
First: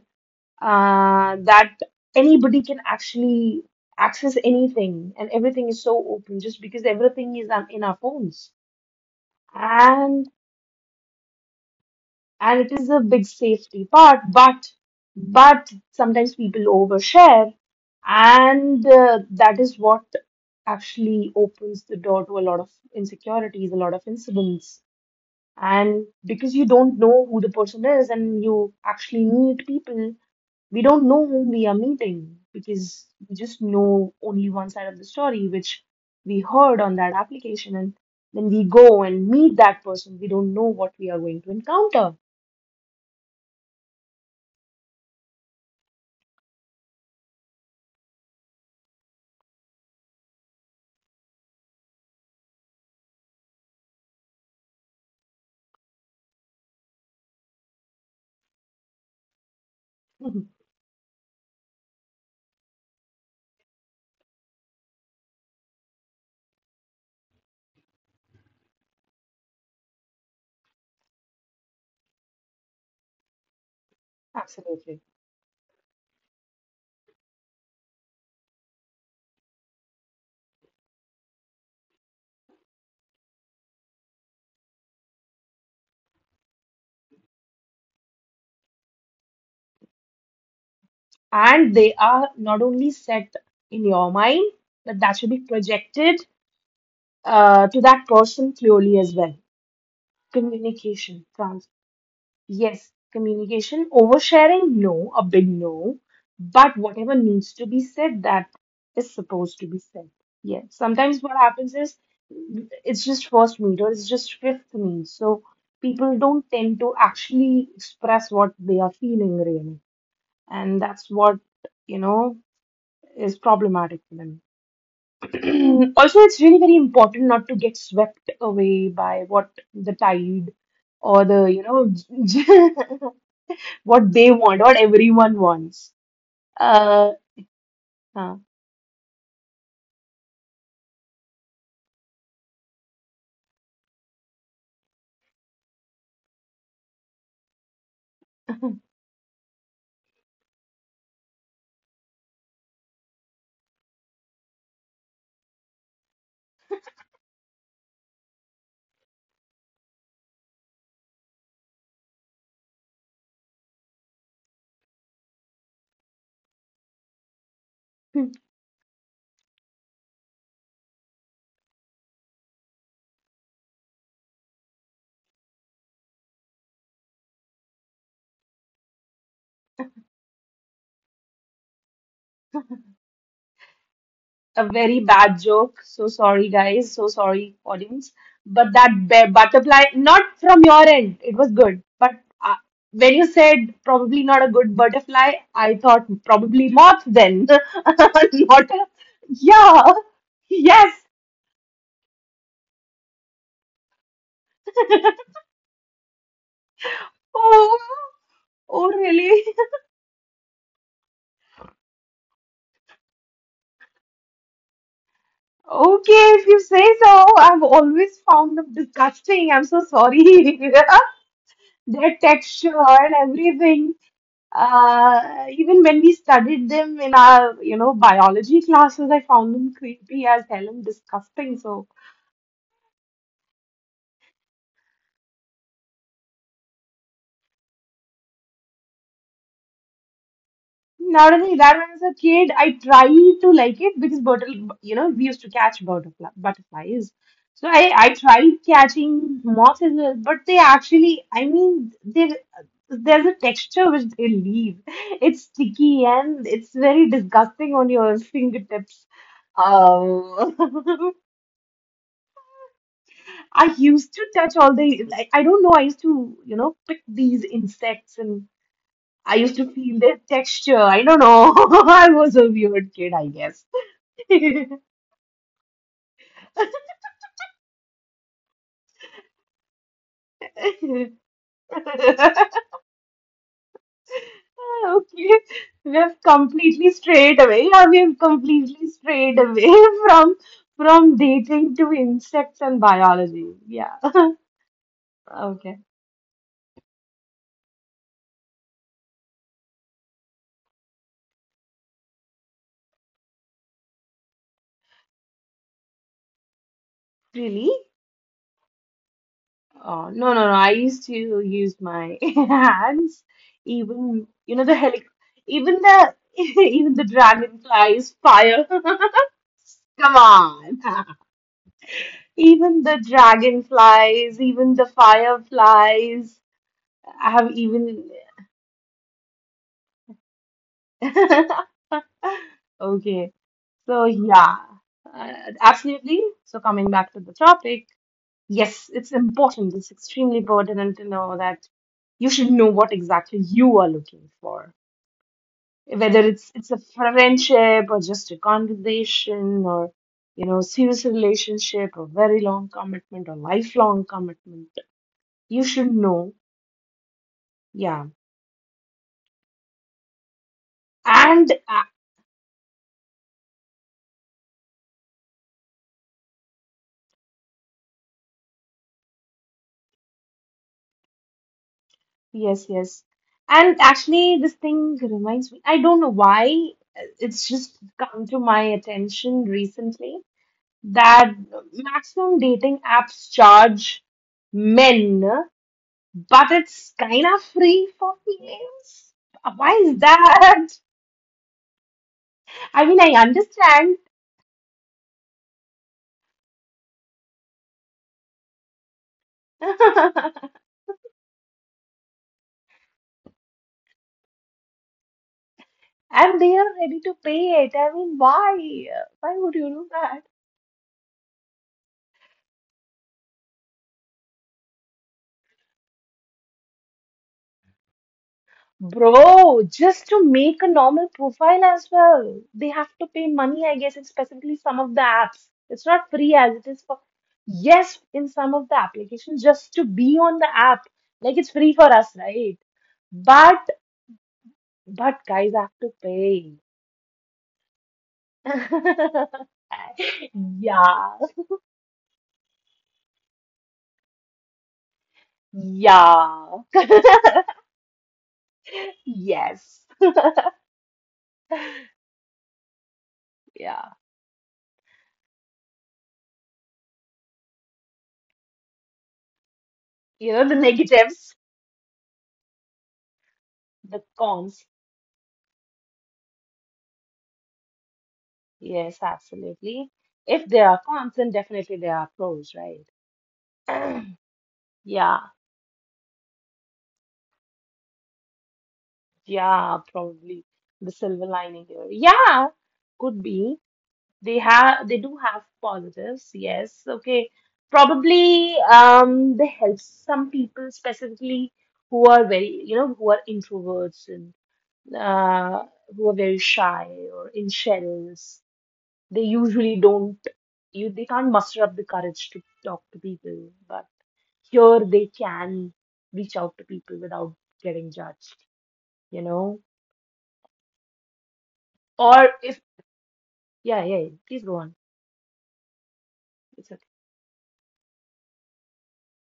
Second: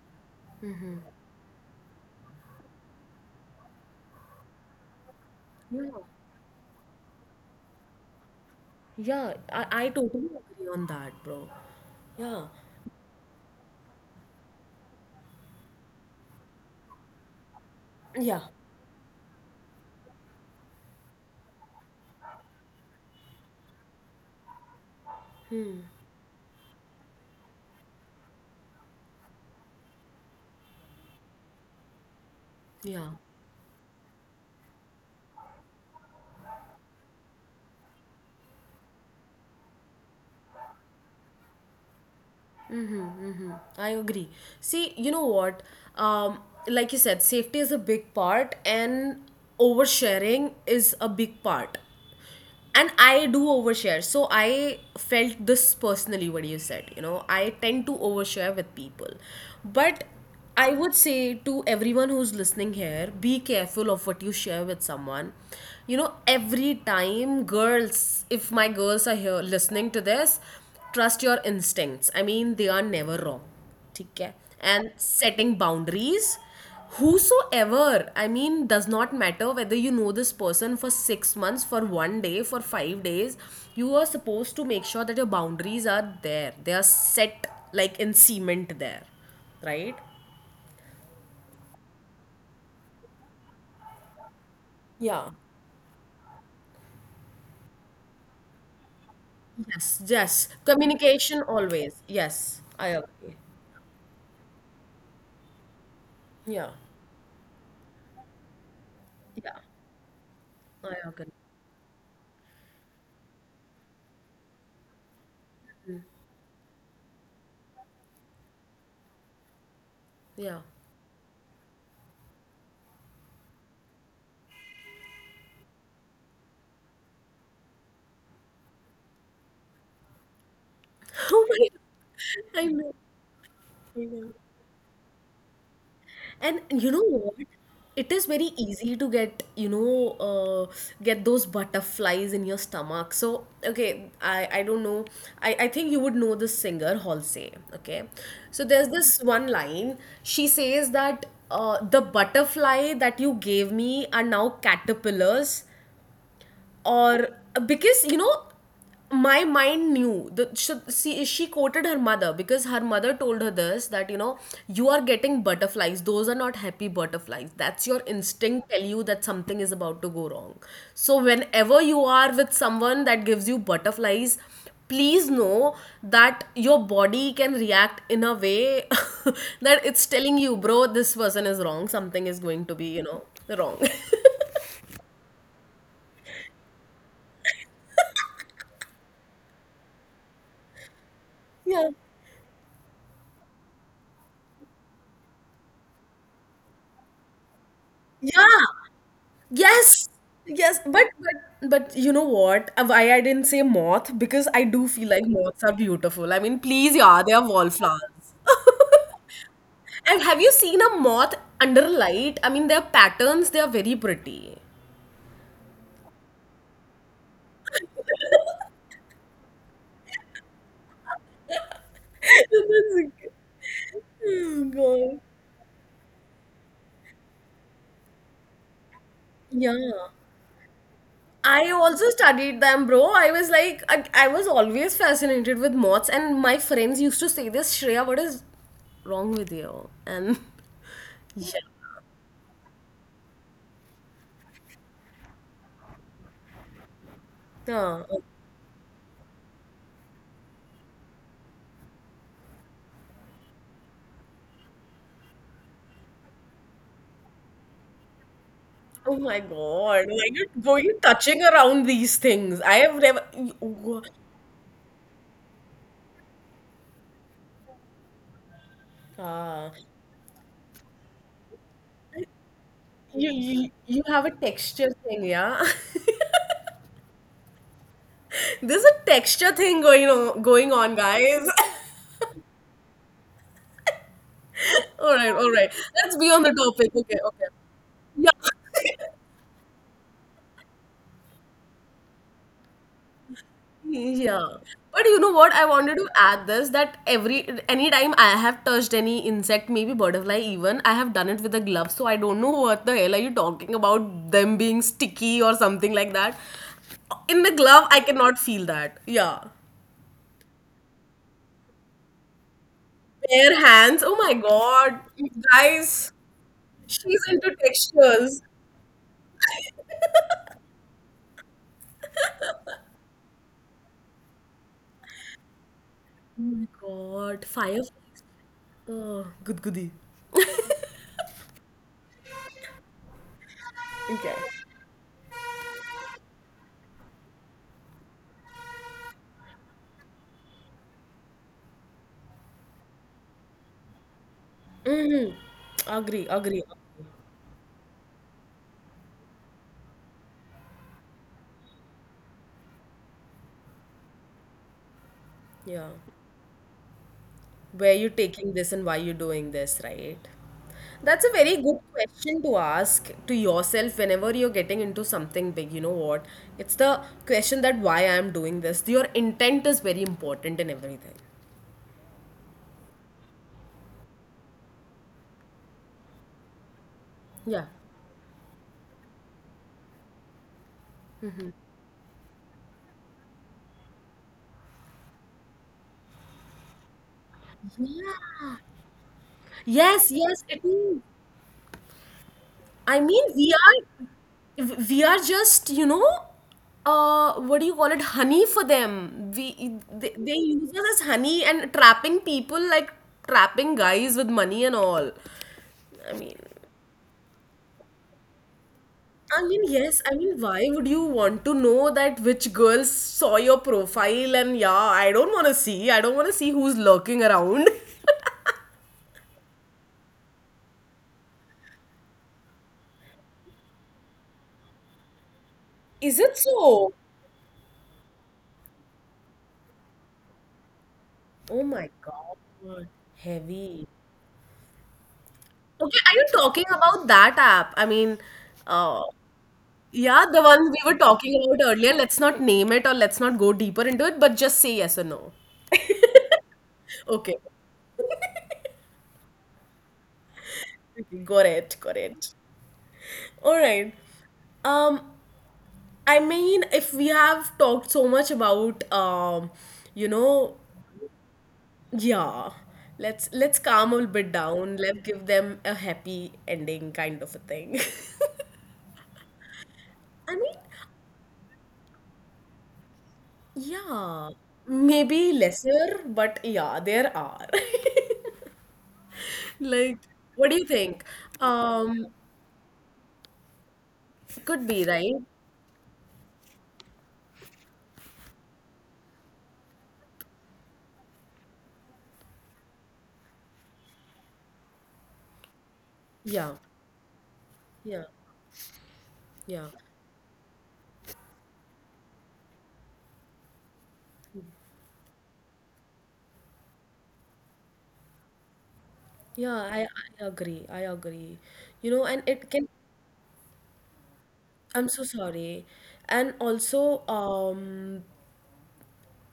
[SPEAKER 1] that anybody can actually access anything and everything is so
[SPEAKER 2] yeah,
[SPEAKER 1] open just because everything is on, in our phones
[SPEAKER 2] yeah, I totally
[SPEAKER 1] and
[SPEAKER 2] agree on that, bro. Yeah,
[SPEAKER 1] and it is a big safety part but sometimes people overshare
[SPEAKER 2] yeah,
[SPEAKER 1] and that is what actually opens the door to a lot of insecurities a lot of incidents and because you don't know who the person is and you actually need people we don't know whom we are meeting because
[SPEAKER 2] yeah,
[SPEAKER 1] we just know only one side of the story, which we heard on that application. And when we go and meet that person, we don't know what we are going to encounter.
[SPEAKER 2] I agree. See, you know what, um like you said, safety is a big part, and oversharing is a big part, and I do overshare, so I felt this personally, what you said, I tend to overshare with people, but I would say to everyone who's listening here, be careful of what you share with someone, you know. Every time, girls, if my girls are here listening to this, trust your instincts. I mean, they are never wrong. ठीक है. And
[SPEAKER 1] Absolutely.
[SPEAKER 2] setting boundaries, whosoever, I mean, does not matter whether you know this person for 6 months, for 1 day, for 5 days, you are supposed to make sure that your boundaries are there, they are set, like in cement there, right?
[SPEAKER 1] And they are not only set in your mind, but that
[SPEAKER 2] Yeah.
[SPEAKER 1] should be projected to that person clearly as well.
[SPEAKER 2] Yes, yes,
[SPEAKER 1] Communication,
[SPEAKER 2] communication always, yes. I
[SPEAKER 1] yes,
[SPEAKER 2] agree.
[SPEAKER 1] communication, oversharing, no, a big no,
[SPEAKER 2] Yeah,
[SPEAKER 1] but whatever needs to be said, that is
[SPEAKER 2] yeah,
[SPEAKER 1] supposed to be said. Yeah,
[SPEAKER 2] I
[SPEAKER 1] sometimes
[SPEAKER 2] agree.
[SPEAKER 1] what happens is it's just first meet or it's just fifth meet, so people don't tend to actually express what they are feeling really,
[SPEAKER 2] Yeah.
[SPEAKER 1] and that's what you know is problematic for them. Also, it's really very important not to get swept away by what the tide or
[SPEAKER 2] Oh
[SPEAKER 1] the
[SPEAKER 2] my
[SPEAKER 1] you know
[SPEAKER 2] god, I know. I
[SPEAKER 1] what
[SPEAKER 2] know.
[SPEAKER 1] they want, what everyone wants.
[SPEAKER 2] And you know
[SPEAKER 1] Uh,
[SPEAKER 2] what? It is
[SPEAKER 1] huh.
[SPEAKER 2] very easy to get, get those butterflies in your stomach. So, okay, I don't know. I think you would know this singer, Halsey. Okay. So there's this one line. She says that the butterfly that you gave me are now caterpillars, or, because you know, my mind knew the she, see, she quoted her mother, because her mother told her this, that you know, you are getting butterflies, those are not happy butterflies, that's your instinct tell you that something is about to go wrong. So whenever you are with someone that gives you butterflies, please know that your body can react in a way that it's telling you, bro, this person is wrong, something is going to be, wrong.
[SPEAKER 1] A very bad joke. So sorry, guys. So sorry, audience. But that butterfly, not from your end, it was good.
[SPEAKER 2] Yeah,
[SPEAKER 1] But uh, when you said probably not a good butterfly, I thought probably moth then.
[SPEAKER 2] yeah.
[SPEAKER 1] Not a, yeah,
[SPEAKER 2] Yes, yes,
[SPEAKER 1] yes.
[SPEAKER 2] but you know what? Why I didn't say moth, because I do feel like moths are beautiful. I mean, please, yeah, they are
[SPEAKER 1] Oh,
[SPEAKER 2] wallflowers.
[SPEAKER 1] oh, really?
[SPEAKER 2] And have you seen a moth under light? I mean, their patterns, they are very pretty.
[SPEAKER 1] Okay, if you say so. I've always found them disgusting. I'm so sorry. Their texture and
[SPEAKER 2] That's-
[SPEAKER 1] everything.
[SPEAKER 2] oh God.
[SPEAKER 1] Even when we studied them in our, you know, biology classes, I found
[SPEAKER 2] Yeah.
[SPEAKER 1] them creepy as hell and disgusting.
[SPEAKER 2] I
[SPEAKER 1] So
[SPEAKER 2] also studied them, bro. I was like, I was always fascinated with moths, and my friends used to say this, Shreya, what is wrong with you? And
[SPEAKER 1] not
[SPEAKER 2] yeah.
[SPEAKER 1] only that, when I was a kid, I tried to like it because butterfly, you know, we used to catch butterfly, butterflies. So I,
[SPEAKER 2] Yeah.
[SPEAKER 1] I tried catching moths as well, but they actually, I mean, they, there's a texture which they leave. It's sticky and it's very disgusting on your fingertips.
[SPEAKER 2] Oh my God. Why you
[SPEAKER 1] Um,
[SPEAKER 2] were you touching around these things? I have never. You,
[SPEAKER 1] I
[SPEAKER 2] wha-
[SPEAKER 1] used to touch all the, like, I don't know, I used to, you know, pick these insects and I used to
[SPEAKER 2] ah,
[SPEAKER 1] feel their texture. I don't know. I was a weird kid, I
[SPEAKER 2] you,
[SPEAKER 1] guess.
[SPEAKER 2] you, you have a texture thing, yeah? There's a texture thing going on, going on, guys. All right,
[SPEAKER 1] Okay,
[SPEAKER 2] all right.
[SPEAKER 1] we have
[SPEAKER 2] Let's be on the
[SPEAKER 1] completely
[SPEAKER 2] topic. Okay,
[SPEAKER 1] strayed
[SPEAKER 2] okay.
[SPEAKER 1] away. Yeah, we have
[SPEAKER 2] Yeah.
[SPEAKER 1] completely strayed away from from dating to insects and biology. Yeah.
[SPEAKER 2] Yeah. But you know what? I
[SPEAKER 1] Okay.
[SPEAKER 2] wanted to add this, that every, anytime I have touched any insect, maybe butterfly even, I have done it with a glove. So I don't know what the hell are you talking about, them being sticky or something like that. In the
[SPEAKER 1] Really?
[SPEAKER 2] glove, I cannot feel that. Yeah.
[SPEAKER 1] Oh, no, no, no. I used to use my hands.
[SPEAKER 2] Bare hands. Oh
[SPEAKER 1] Even,
[SPEAKER 2] my
[SPEAKER 1] you know,
[SPEAKER 2] god.
[SPEAKER 1] even the
[SPEAKER 2] Guys,
[SPEAKER 1] even the
[SPEAKER 2] she's into
[SPEAKER 1] dragonflies,
[SPEAKER 2] textures.
[SPEAKER 1] fire. Come on. Even the dragonflies, even the fireflies
[SPEAKER 2] Oh my
[SPEAKER 1] have
[SPEAKER 2] god.
[SPEAKER 1] even.
[SPEAKER 2] Fireflies. Oh, good goody.
[SPEAKER 1] Okay. So,
[SPEAKER 2] Okay.
[SPEAKER 1] yeah, uh, absolutely. So, coming back to the topic, yes, it's important. It's extremely important to know that you should know what exactly you are looking for.
[SPEAKER 2] Mm-hmm.
[SPEAKER 1] Whether
[SPEAKER 2] Agree,
[SPEAKER 1] it's
[SPEAKER 2] agree, agree.
[SPEAKER 1] it's a friendship or just a conversation or, you know, serious relationship or very long commitment or lifelong commitment. You should
[SPEAKER 2] Yeah.
[SPEAKER 1] know.
[SPEAKER 2] Where
[SPEAKER 1] Yeah.
[SPEAKER 2] you taking this and why you doing this, right? That's a
[SPEAKER 1] And
[SPEAKER 2] very good question to ask to yourself whenever you're getting into something big. You know what, it's the question that why I'm doing this. Your intent is very important in everything.
[SPEAKER 1] yes, yes. And actually, this thing reminds me, I don't know why, it's
[SPEAKER 2] Yeah.
[SPEAKER 1] just come to my attention recently that maximum dating apps charge men, but it's kind of free for females. Why is
[SPEAKER 2] Yes, yes
[SPEAKER 1] that?
[SPEAKER 2] it is.
[SPEAKER 1] I mean,
[SPEAKER 2] I
[SPEAKER 1] I
[SPEAKER 2] mean, we are
[SPEAKER 1] understand.
[SPEAKER 2] we are just, you know, uh, what do you call it, honey for them. We, they use us as honey and trapping people, like trapping guys with money and all.
[SPEAKER 1] And they are ready to pay it. I mean, why? Why
[SPEAKER 2] I
[SPEAKER 1] would you
[SPEAKER 2] mean,
[SPEAKER 1] do
[SPEAKER 2] yes.
[SPEAKER 1] that?
[SPEAKER 2] I mean, why would you want to know that which girls saw your profile? And yeah, I don't want to see. I don't want to see who's lurking around.
[SPEAKER 1] Bro, just to make a normal profile as well, they have to pay money, I guess, and specifically some of the apps. It's not
[SPEAKER 2] Is
[SPEAKER 1] free
[SPEAKER 2] it
[SPEAKER 1] as it is for,
[SPEAKER 2] so?
[SPEAKER 1] yes, in some of the applications, just to be on the app. Like it's free
[SPEAKER 2] Oh
[SPEAKER 1] for
[SPEAKER 2] my
[SPEAKER 1] us, right?
[SPEAKER 2] God.
[SPEAKER 1] But,
[SPEAKER 2] Heavy.
[SPEAKER 1] but guys have to
[SPEAKER 2] Okay, are you
[SPEAKER 1] pay.
[SPEAKER 2] talking about that app? I mean, uh, yeah, the one we were
[SPEAKER 1] Yeah,
[SPEAKER 2] talking about earlier. Let's not name it or let's not go deeper into it, but just say yes or no.
[SPEAKER 1] yeah,
[SPEAKER 2] Okay.
[SPEAKER 1] yes,
[SPEAKER 2] Okay, got it. Got it. All
[SPEAKER 1] yeah.
[SPEAKER 2] right. Um, I mean, if we have talked so much about, you
[SPEAKER 1] You know, the
[SPEAKER 2] know,
[SPEAKER 1] negatives,
[SPEAKER 2] yeah, let's
[SPEAKER 1] the
[SPEAKER 2] calm a bit
[SPEAKER 1] cons.
[SPEAKER 2] down. Let's give them a happy ending, kind of a thing.
[SPEAKER 1] Yes, absolutely. If
[SPEAKER 2] I mean,
[SPEAKER 1] there are cons, then definitely there are pros, right?
[SPEAKER 2] yeah,
[SPEAKER 1] Yeah,
[SPEAKER 2] maybe lesser, but yeah, there are.
[SPEAKER 1] yeah,
[SPEAKER 2] Like,
[SPEAKER 1] probably
[SPEAKER 2] what do you
[SPEAKER 1] the
[SPEAKER 2] think?
[SPEAKER 1] silver lining here.
[SPEAKER 2] Um,
[SPEAKER 1] Yeah, could be. They
[SPEAKER 2] could
[SPEAKER 1] have,
[SPEAKER 2] be,
[SPEAKER 1] they do
[SPEAKER 2] right?
[SPEAKER 1] have positives. Yes, okay. Probably, they help some people specifically who are very, you know, who are introverts and uh, who are very
[SPEAKER 2] Yeah,
[SPEAKER 1] shy or in
[SPEAKER 2] yeah,
[SPEAKER 1] shells. They usually
[SPEAKER 2] yeah,
[SPEAKER 1] don't, you, they can't muster up the courage to talk to people, but here they can reach out to people without getting judged, you know?
[SPEAKER 2] yeah. I agree. I agree. You know,
[SPEAKER 1] Or
[SPEAKER 2] and it
[SPEAKER 1] if,
[SPEAKER 2] can.
[SPEAKER 1] yeah, yeah, yeah, please go on.
[SPEAKER 2] I'm so sorry. And
[SPEAKER 1] It's okay.
[SPEAKER 2] also,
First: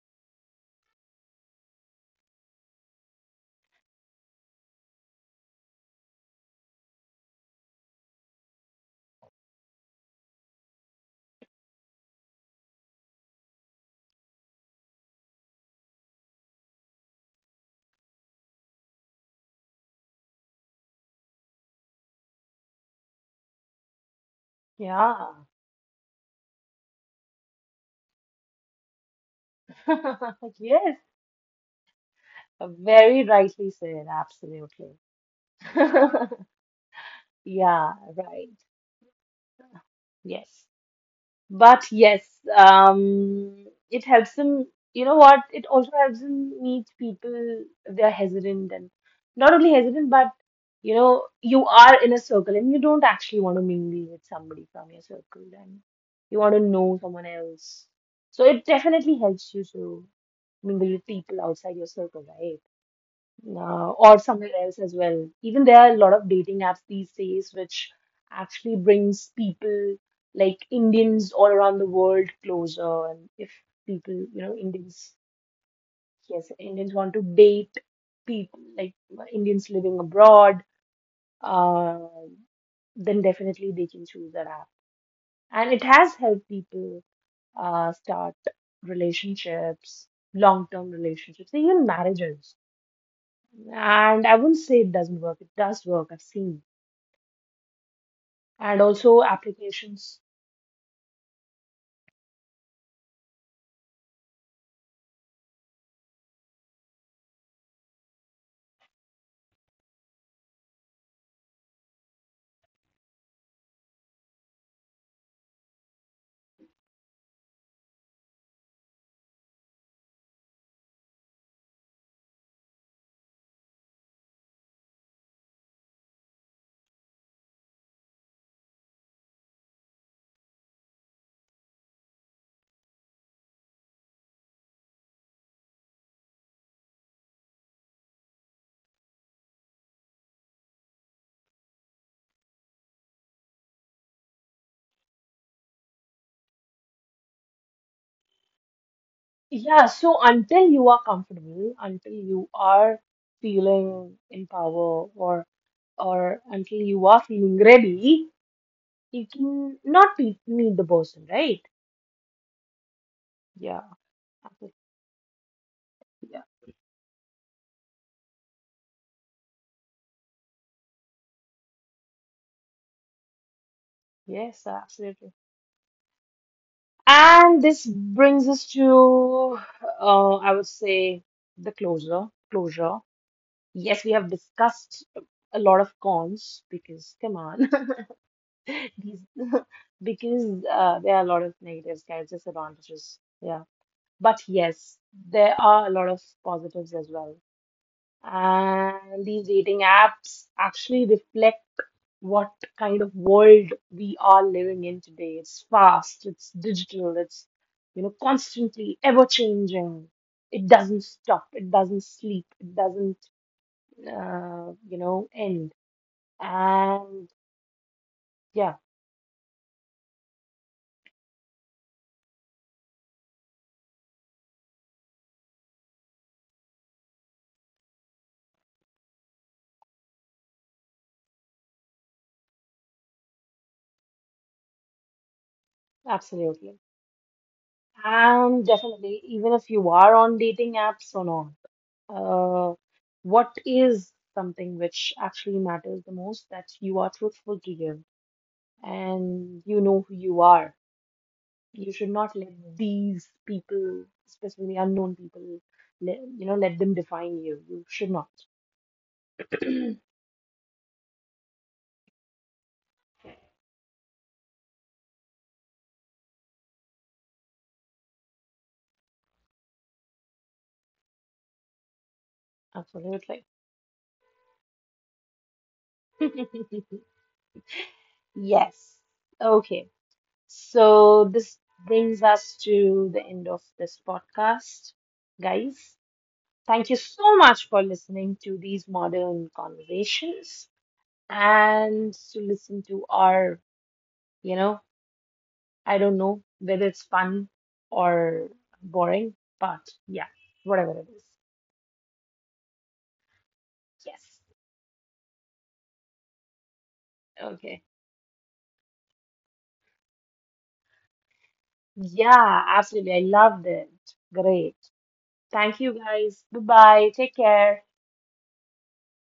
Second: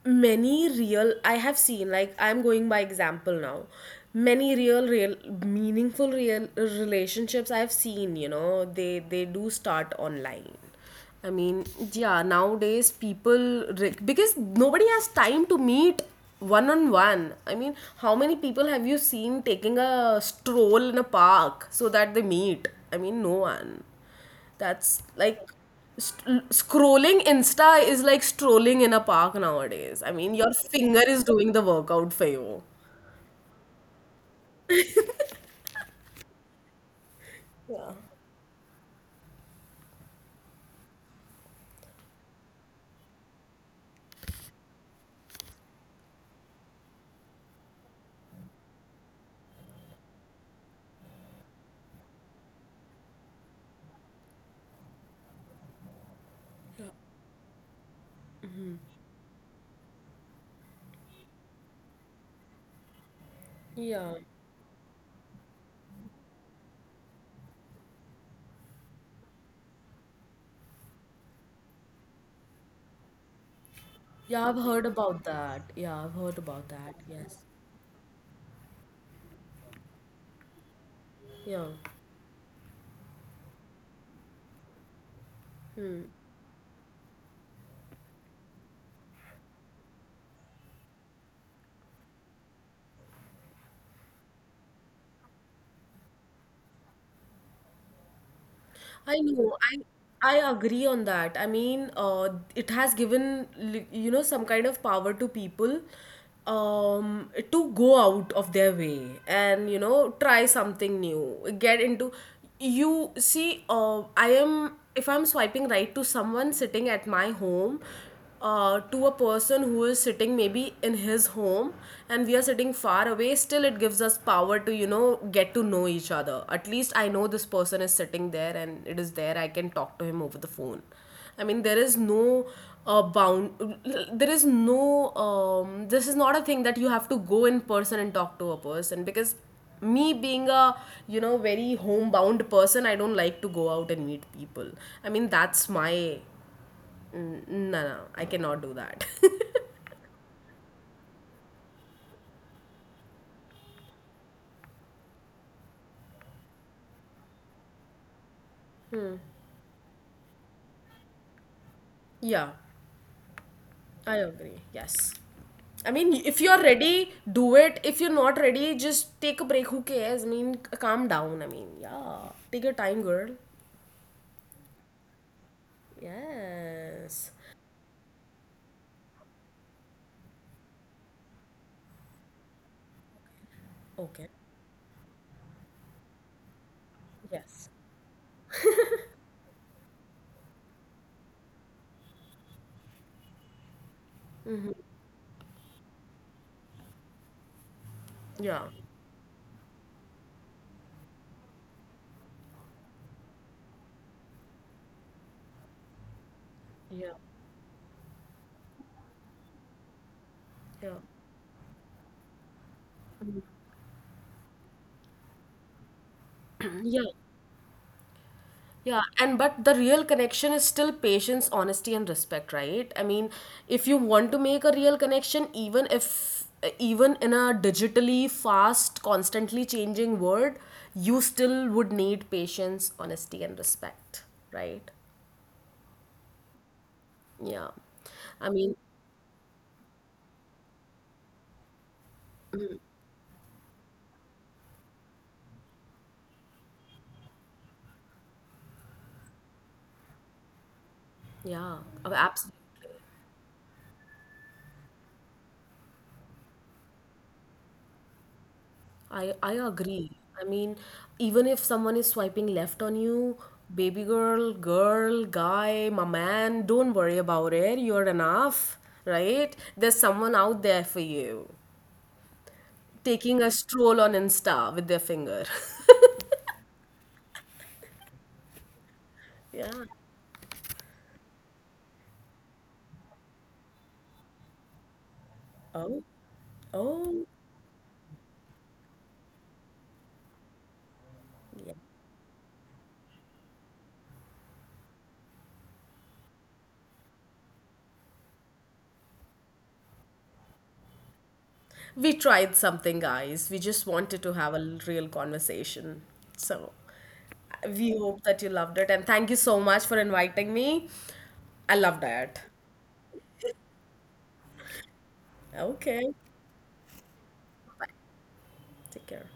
[SPEAKER 2] many real, I have seen, like I'm going by example now, many real meaningful real relationships I've seen, you know, they do start online. I mean, yeah, nowadays people re- because nobody has time to meet one on one. I mean, how many people have you seen taking a stroll in a park so that they meet? I mean, no one. That's
[SPEAKER 1] Yeah.
[SPEAKER 2] like scrolling Insta is like strolling in a park nowadays. I mean, your
[SPEAKER 1] Yes.
[SPEAKER 2] finger is doing the workout for you.
[SPEAKER 1] Very rightly said. Absolutely. Yeah, right. Yes. But yes, it helps them. You know what? It also helps them meet people if they're hesitant and not only hesitant, but you know, you are in a circle and you don't actually want to mingle with somebody from your circle and you want to know someone else. So it definitely helps you to mingle with people outside your circle, right?
[SPEAKER 2] Yeah.
[SPEAKER 1] Or somewhere else as well. Even there are a lot of dating apps these days, which actually brings people like Indians all around the world closer. And if people, you
[SPEAKER 2] Yeah, I've
[SPEAKER 1] know,
[SPEAKER 2] heard
[SPEAKER 1] Indians,
[SPEAKER 2] about that. Yeah, I've heard
[SPEAKER 1] yes,
[SPEAKER 2] about that.
[SPEAKER 1] Indians want to
[SPEAKER 2] Yes.
[SPEAKER 1] date people like Indians living abroad,
[SPEAKER 2] Yeah.
[SPEAKER 1] uh, then definitely they can choose that app. And it has helped people start relationships, long-term relationships, even marriages. And I wouldn't say it doesn't work. It does work. I've seen. And
[SPEAKER 2] I
[SPEAKER 1] also
[SPEAKER 2] know.
[SPEAKER 1] applications.
[SPEAKER 2] I agree on that. I mean, it has given you know, some kind of power to people, to go out of their way and you know try something new. Get into, you see, I am, if I'm swiping right to someone sitting at my home, to a person who is sitting maybe in his home, and we are sitting far away, still it gives us power to, you know, get to know each other. At least I know this person is sitting there and it is there, I can talk to him over the phone. I mean, there is no bound, there is no, this is not a thing that you have to go in person and talk to a person, because me being a, you know, very homebound person, I don't like to go out and meet people. I mean, that's my, mm, no, no, I cannot do that.
[SPEAKER 1] Yeah, so until you are comfortable, until you are feeling in power or until you are feeling ready, you can not be, meet the person, right?
[SPEAKER 2] Yeah,
[SPEAKER 1] Yeah,
[SPEAKER 2] I agree.
[SPEAKER 1] absolutely.
[SPEAKER 2] Yes. I mean, if
[SPEAKER 1] Yeah.
[SPEAKER 2] you're ready, do it. If you're not ready, just take a break. Who cares? I mean, calm down. I mean, yeah. Take your time, girl.
[SPEAKER 1] Yes, absolutely.
[SPEAKER 2] Yes.
[SPEAKER 1] And this brings us to, I would say, the closure. Closure. Yes, we
[SPEAKER 2] Okay.
[SPEAKER 1] have discussed a lot of cons because, come
[SPEAKER 2] Yes.
[SPEAKER 1] on, these because there are a lot of negatives, guys, disadvantages. Yeah, but yes, there are a lot of positives as well.
[SPEAKER 2] Yeah.
[SPEAKER 1] And these dating apps actually reflect what kind of world we are living in today. It's fast, it's
[SPEAKER 2] Yeah.
[SPEAKER 1] digital, it's you know constantly ever changing. It
[SPEAKER 2] Yeah.
[SPEAKER 1] doesn't stop, it doesn't sleep, it doesn't you know end.
[SPEAKER 2] Yeah.
[SPEAKER 1] And yeah,
[SPEAKER 2] Yeah, and but the real connection is still patience, honesty, and respect, right? I mean, if you want to make a real connection, even if, even in a digitally fast, constantly changing world, you still would need patience, honesty, and respect, right?
[SPEAKER 1] absolutely.
[SPEAKER 2] Yeah. I
[SPEAKER 1] And
[SPEAKER 2] mean,
[SPEAKER 1] definitely, even if you are on dating apps or not, uh, what is something which actually matters the most that you are truthful to you and you know who you are.
[SPEAKER 2] yeah,
[SPEAKER 1] You should not let
[SPEAKER 2] absolutely.
[SPEAKER 1] these people, especially unknown people, let, you know, let them define you. You should not.
[SPEAKER 2] I agree. I mean, even if someone is swiping left on you, baby girl, girl, guy, my man, don't worry about it. You're enough, right? There's someone out there for you.
[SPEAKER 1] Absolutely.
[SPEAKER 2] Taking a stroll on Insta with their finger.
[SPEAKER 1] Yes.
[SPEAKER 2] Yeah.
[SPEAKER 1] Okay. So this brings us to the end of this podcast, guys.
[SPEAKER 2] Oh,
[SPEAKER 1] Thank you
[SPEAKER 2] oh.
[SPEAKER 1] so much for listening to these modern conversations
[SPEAKER 2] Yeah.
[SPEAKER 1] and to listen to our, you know, I don't know whether it's fun or boring, but yeah, whatever it is.
[SPEAKER 2] We tried something, guys. We just wanted to
[SPEAKER 1] Yes.
[SPEAKER 2] have a real conversation. So
[SPEAKER 1] Okay.
[SPEAKER 2] we hope that you loved it. And thank you so much for inviting me. I love that.
[SPEAKER 1] Yeah, absolutely. I loved it. Great. Thank you
[SPEAKER 2] Okay.
[SPEAKER 1] guys. Bye bye. Take care.
[SPEAKER 2] Take care.